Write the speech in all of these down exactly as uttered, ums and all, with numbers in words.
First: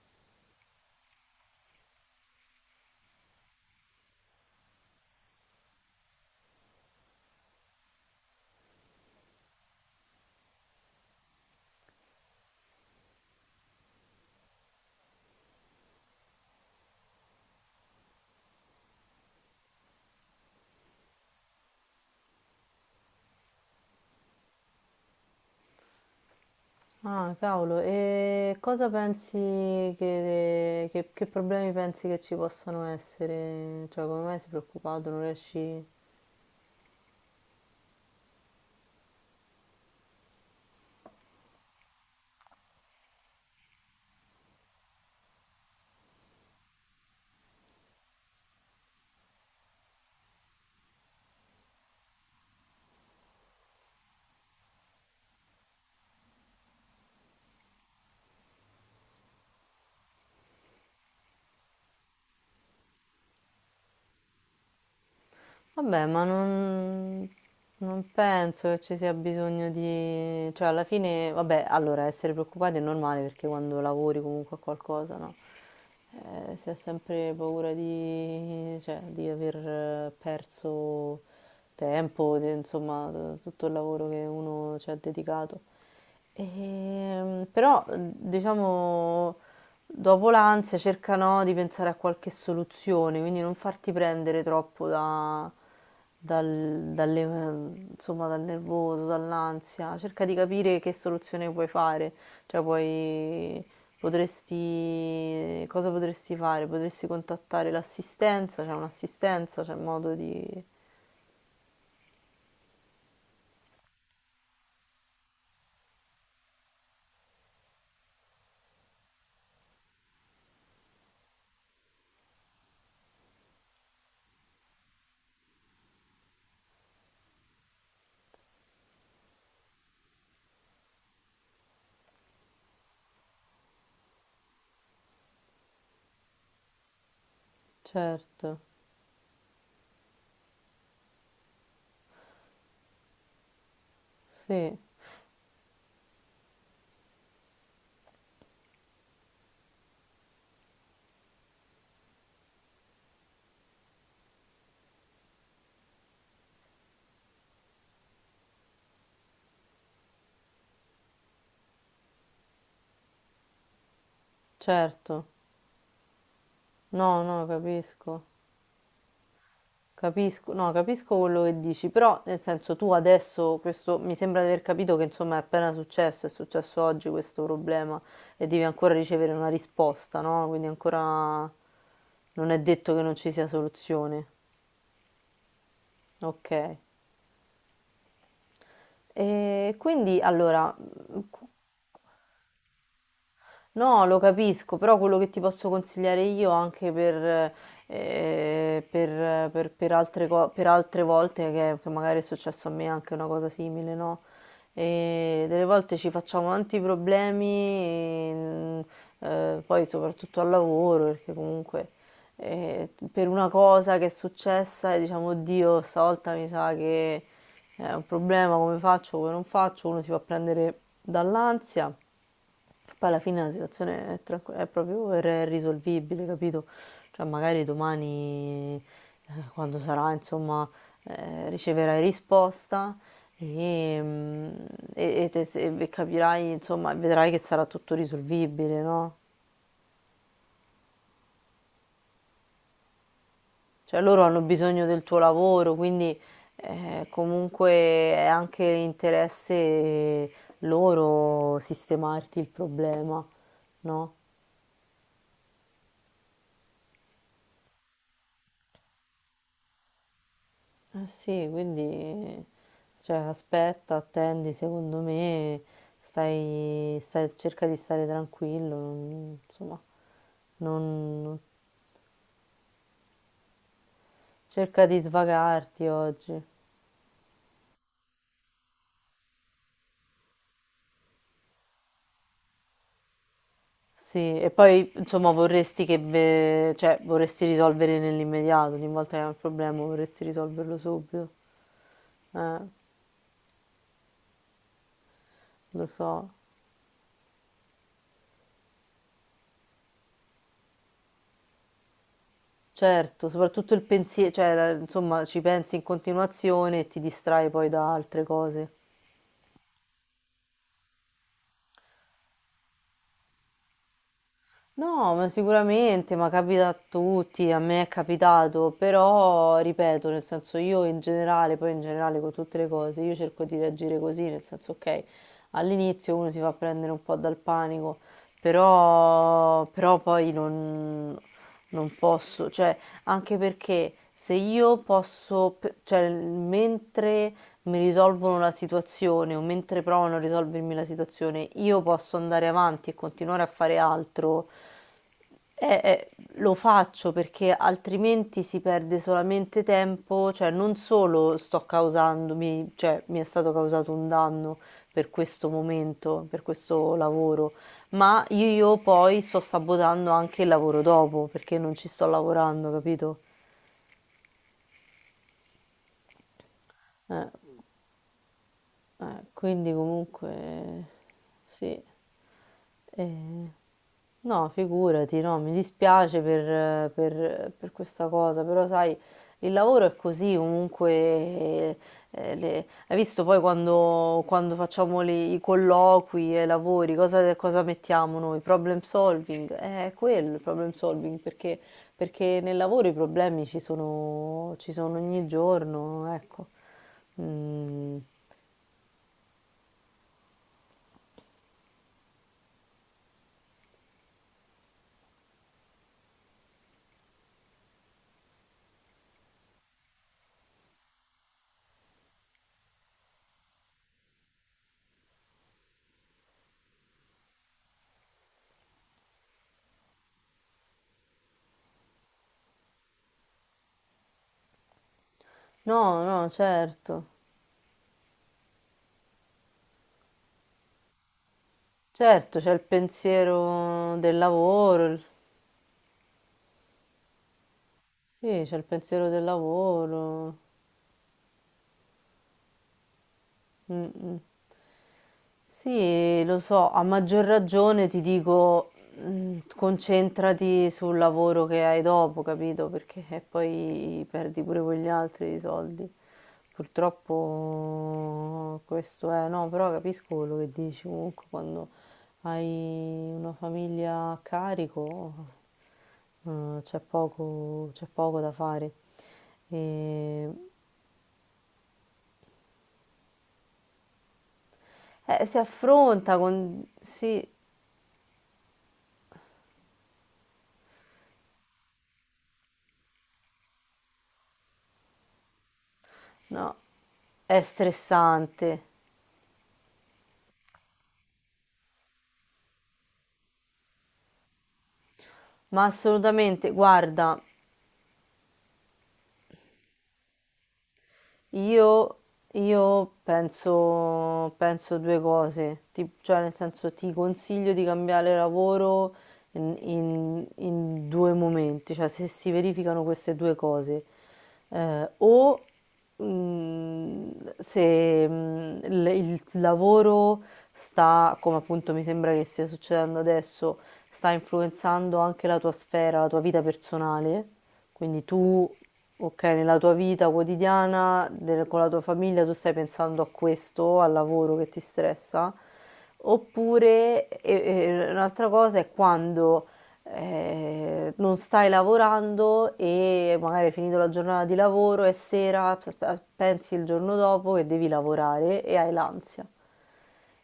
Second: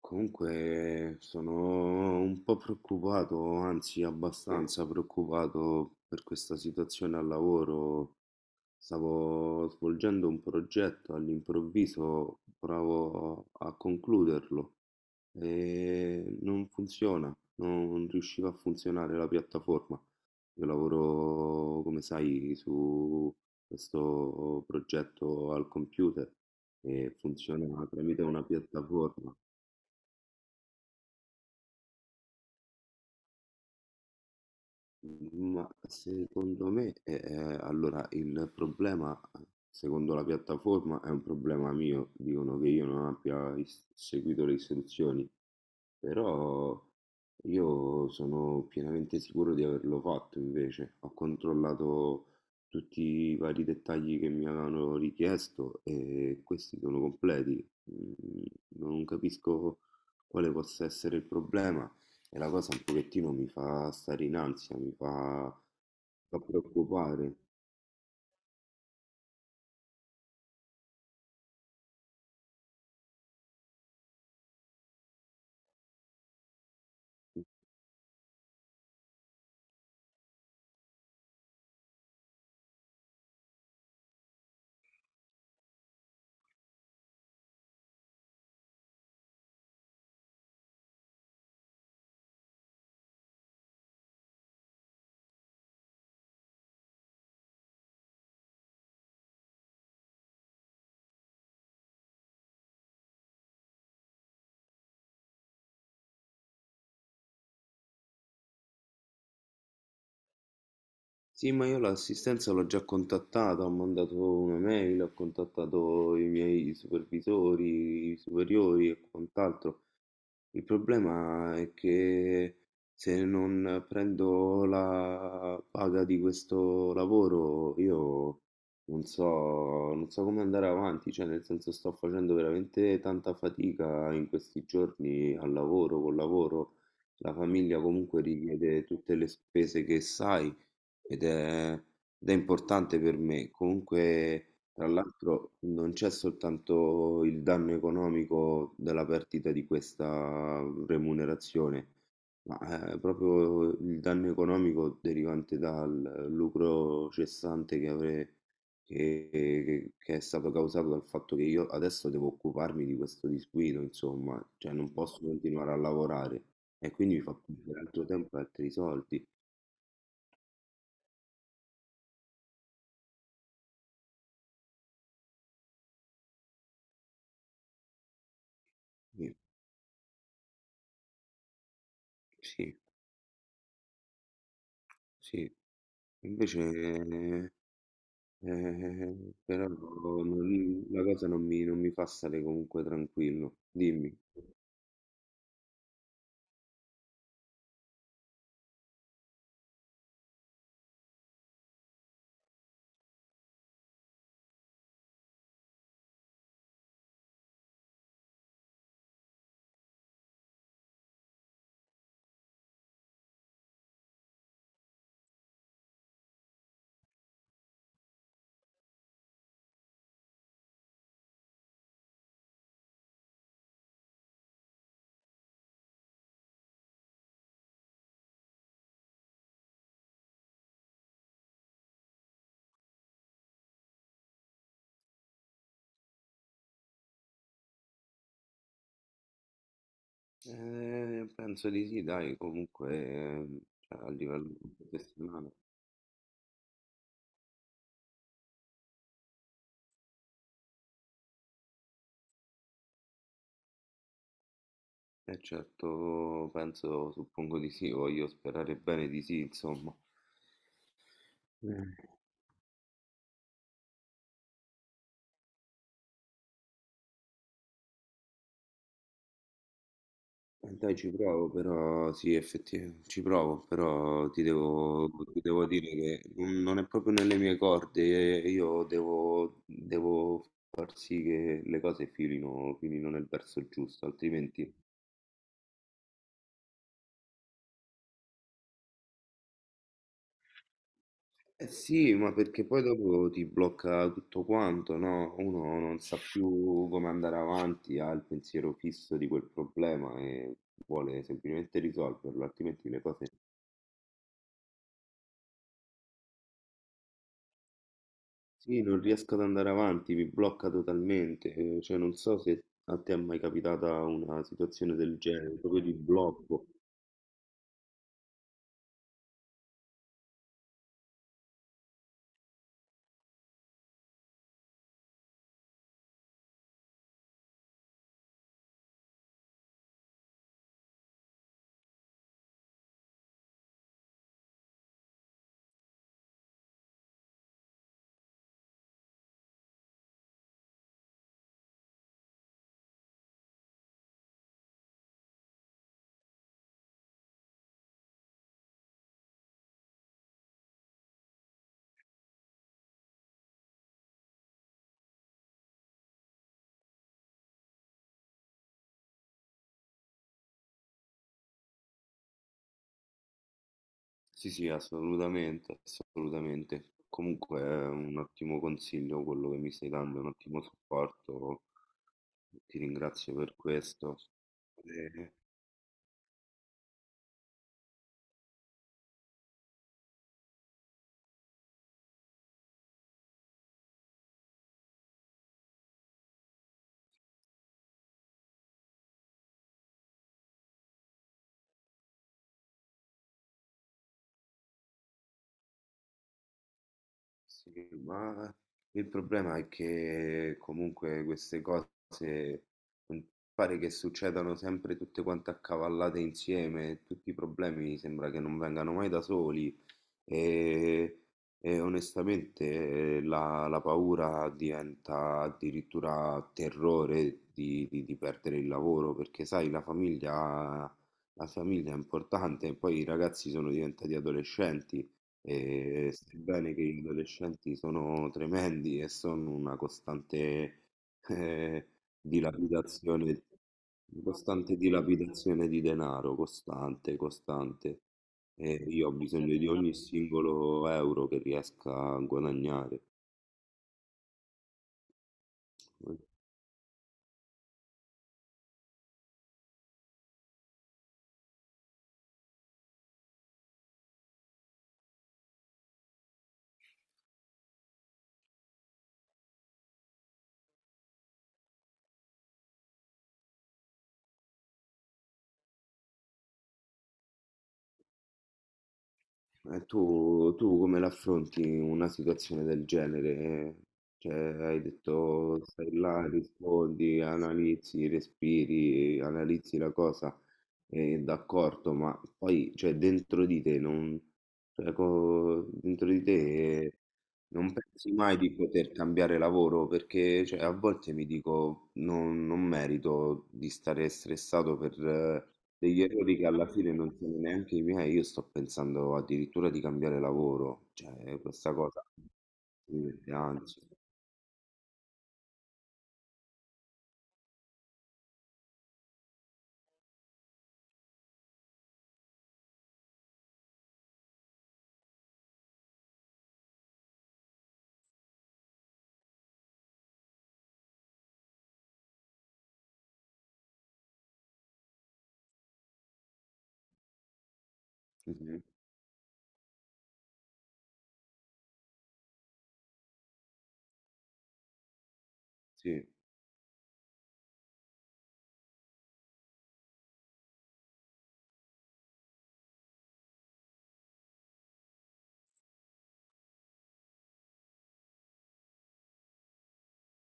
Comunque sono un po' preoccupato, anzi abbastanza preoccupato per questa situazione al lavoro. Stavo svolgendo un progetto, all'improvviso provo a concluderlo e non funziona, non riusciva a funzionare la piattaforma. Io lavoro, come sai, su questo progetto al computer e Ah, cavolo, funziona tramite una e cosa pensi piattaforma. che, che- che problemi pensi che ci possano essere? Cioè, come mai sei preoccupato? Non Ma riesci... secondo me, ehm, allora il problema, secondo la piattaforma, è un problema mio. Dicono che io non abbia is seguito le istruzioni. Però io sono pienamente sicuro di averlo fatto invece. Ho controllato tutti i vari dettagli che mi avevano richiesto e questi sono completi. Mm, Non capisco quale possa essere il problema e la cosa un pochettino mi fa stare in ansia, mi fa, Vabbè, ma fa non, preoccupare. non penso che ci sia bisogno di... Cioè, alla fine, vabbè, allora, essere preoccupati è normale perché quando lavori comunque a qualcosa, no? Eh, si ha sempre paura di, cioè, di aver eh, perso tempo, di- insomma, t- tutto il lavoro che uno ci ha dedicato. Ehm, però, diciamo, dopo l'ansia cerca, no, di pensare a qualche soluzione, quindi non farti prendere troppo da, dal, dalle- insomma, dal nervoso, dall'ansia, cerca di capire che soluzione puoi fare, cioè puoi, potresti, cosa potresti fare? Potresti contattare l'assistenza, c'è un'assistenza, c'è modo di... Sì, ma io l'assistenza l'ho già contattata, ho mandato una mail, ho contattato i miei supervisori, i superiori e quant'altro. Il problema è che se non prendo la paga di questo lavoro, io non so, non so come andare avanti, cioè nel senso sto facendo veramente tanta fatica in questi giorni al lavoro, col lavoro. La famiglia comunque Certo, richiede tutte le spese che sai, ed è, ed è importante per me. Comunque, sì, tra l'altro, non c'è soltanto il danno economico della perdita di questa remunerazione, ma eh, proprio il danno economico derivante dal lucro cessante che avrei. Che, che- che è stato causato dal fatto che io adesso devo occuparmi di questo disguido, insomma, cioè non posso certo, continuare a lavorare e no, quindi mi fa no, perdere altro capisco. tempo e altri soldi. Capisco, no, capisco quello che dici, però nel senso tu adesso, questo, mi sembra di aver capito che insomma è appena successo, è successo oggi questo problema e devi ancora ricevere Sì, una risposta, no? Quindi ancora non è sì. detto che non ci sia soluzione. Sì. Invece, Ok. eh, eh, però E quindi allora non- la cosa non mi, non mi fa stare comunque tranquillo. no, Dimmi. lo capisco, però quello che ti posso consigliare io anche per, eh, per- per- per altre, co- per altre volte che, che magari è successo a me anche una cosa simile, no? E delle volte ci facciamo tanti problemi, e, mm, eh, poi soprattutto al lavoro, perché comunque eh, per una cosa che è successa e diciamo, oddio, stavolta mi sa che è un problema, come faccio, come non faccio, uno si fa prendere dall'ansia. Poi alla fine la situazione è, tranqu- è proprio r- risolvibile, capito? Cioè magari domani, eh, quando sarà, insomma, eh, riceverai risposta e, mm, e- e te- te- e capirai, insomma, vedrai che sarà tutto risolvibile, no? Eh, penso di sì, dai, comunque eh, Cioè cioè, a loro hanno livello bisogno del tuo professionale. lavoro, quindi eh, comunque è anche interesse loro sistemarti il problema, no? E certo, penso, suppongo di sì, voglio sperare bene di sì, insomma. Eh sì, quindi cioè, aspetta, attendi, secondo me stai, stai- cerca di stare tranquillo, non- insomma, Eh, Dai, ci non, non- provo, però sì, effettivamente ci provo, però ti cerca di devo, ti devo svagarti dire che oggi. non non è proprio nelle mie corde, eh, io devo, devo far sì che le cose filino, filino nel verso giusto, Sì, e altrimenti... poi insomma vorresti che, ve- cioè, vorresti risolvere nell'immediato, ogni volta che hai un problema vorresti risolverlo subito. Eh sì, ma Eh, perché poi dopo ti blocca tutto quanto, no? Uno lo non sa so. più come andare avanti, ha il pensiero fisso di quel problema e vuole semplicemente risolverlo, altrimenti le cose. Certo, soprattutto il pensiero, cioè, la- insomma, ci pensi in continuazione e ti distrai poi da altre cose. Sì, non riesco ad andare avanti, mi blocca totalmente, eh, cioè non so se a te è mai capitata una situazione No, del ma genere, proprio di sicuramente, ma blocco. capita a tutti, a me è capitato, però ripeto, nel senso io in generale, poi in generale con tutte le cose, io cerco di reagire così, nel senso ok, all'inizio uno si fa prendere un po' dal panico, però, però poi non, non posso, cioè anche perché se io posso, pe- cioè mentre mi risolvono la situazione o mentre provano a risolvermi la situazione, io posso andare avanti e continuare a fare altro, eh, eh, lo faccio perché altrimenti si perde solamente tempo, cioè non solo sto causandomi, cioè mi è stato causato un danno per questo momento, per questo lavoro, ma io, io poi sto sabotando anche il lavoro dopo perché non ci sto lavorando, capito? Sì, sì, assolutamente, assolutamente. Eh. Comunque è un ottimo consiglio Eh, quello che mi quindi stai dando, è un ottimo comunque supporto, sì. ti ringrazio Eh, per questo. no, figurati, Eh, no, mi dispiace per, per- per questa cosa, però sai, il lavoro è così, comunque, eh, le- hai visto poi quando, quando facciamo le- i colloqui e i lavori, cosa, cosa mettiamo noi? Problem solving. Eh, è quello il problem solving, perché, perché nel lavoro i problemi ci sono, ci sono ogni giorno, ecco. Sì, Mm. ma il problema è che comunque queste cose non pare che succedano sempre tutte quante accavallate insieme, tutti i problemi sembra che non vengano mai da soli. E, e onestamente eh, la, la paura diventa addirittura terrore di, di- di perdere il lavoro, perché sai, la famiglia, la famiglia è importante, e poi i ragazzi sono diventati adolescenti, No, e no, sebbene che gli certo. adolescenti sono tremendi e sono una costante eh, Certo, c'è il dilapidazione, pensiero del una costante lavoro. Il- dilapidazione di denaro, costante, costante. Sì, c'è il E pensiero io ho del bisogno di, capito? Ogni lavoro. singolo euro che riesca a guadagnare. Mm, mm. Sì, lo so, a maggior ragione ti dico, mm, concentrati sul lavoro che hai dopo, capito? Perché eh, poi perdi pure quegli altri soldi. Purtroppo questo è, no, però capisco quello che dici comunque quando hai una famiglia a carico. Mhmm, c'è poco c'è poco da fare. E tu, Ehm, tu come l'affronti una situazione del genere? Cioè, hai eh, si detto stai affronta là, con rispondi, sì, analizzi, respiri, analizzi la cosa. Eh, d'accordo, ma poi, cioè, dentro di te non, cioè, co- dentro di no, te è non pensi mai di stressante, poter cambiare lavoro perché, cioè, a volte mi dico non, non merito di stare stressato per eh, ma degli errori che assolutamente. alla fine non Guarda, sono neanche i miei. Io sto pensando addirittura di cambiare lavoro, cioè, questa io, cosa io mi mette ansia. penso, penso due cose, ti- cioè nel senso ti consiglio di cambiare lavoro in, in- in due momenti, cioè se si verificano queste due cose, Eh, o mm, se mm, il, il lavoro sta, come appunto mi sembra che stia succedendo adesso, sta influenzando anche la tua sfera, la tua vita personale quindi tu, Mhm. ok, nella tua vita quotidiana, del- con la tua famiglia, tu stai pensando a questo, al lavoro che ti stressa, Sì, oppure e- e un'altra cosa è quando eh, non stai lavorando e magari hai finito la giornata di lavoro e sera p- pensi il giorno dopo che devi lavorare e hai l'ansia.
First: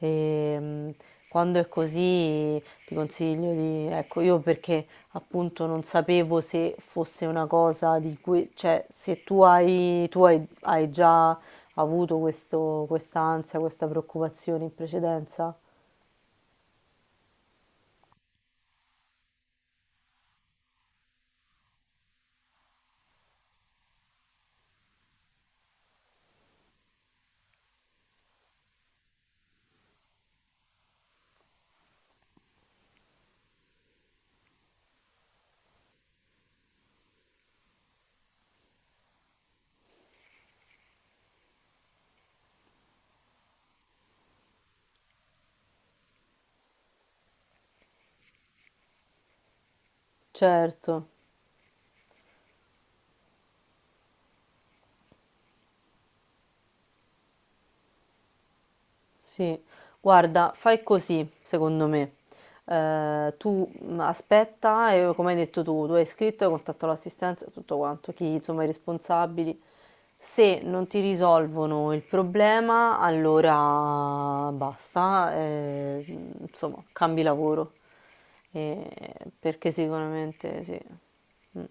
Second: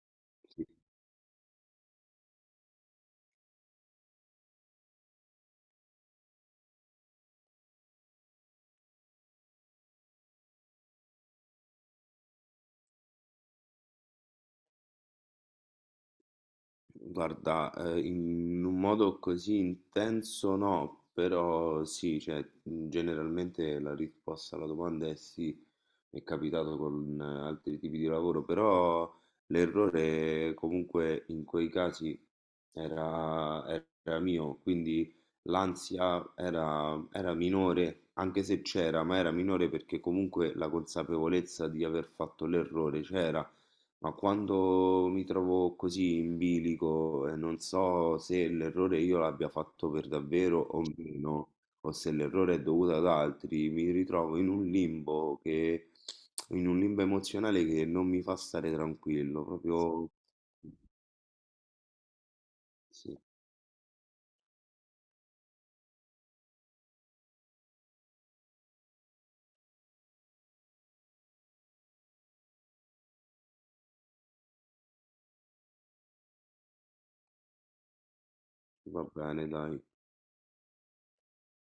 E, sì. mh, Quando è così ti consiglio di, ecco, io perché appunto non sapevo se fosse una cosa di cui, cioè se tu hai, tu hai, hai già avuto questo, questa ansia, questa preoccupazione in precedenza. Guarda, eh, in un modo così intenso no, però sì, cioè, mh, generalmente la risposta alla domanda è sì, è capitato con eh, altri tipi di lavoro, però l'errore comunque in quei casi era, era mio, quindi l'ansia era, era minore, anche se c'era, ma era minore perché comunque la consapevolezza di aver fatto l'errore c'era, ma quando mi trovo così in bilico e non so se l'errore io l'abbia fatto per davvero o Certo. meno, o se l'errore è dovuto ad altri, mi ritrovo in un limbo che, in un limbo emozionale che non mi fa stare tranquillo, Sì, proprio. guarda, fai così, secondo me. Sì, Eh, tu mh, aspetta e come hai detto tu, tu hai scritto, hai contattato l'assistenza, tutto quanto, chi insomma i responsabili. Se non ti risolvono il problema, allora basta, eh, insomma, cambi lavoro. Eh, va bene, perché dai. sicuramente sì. Mm.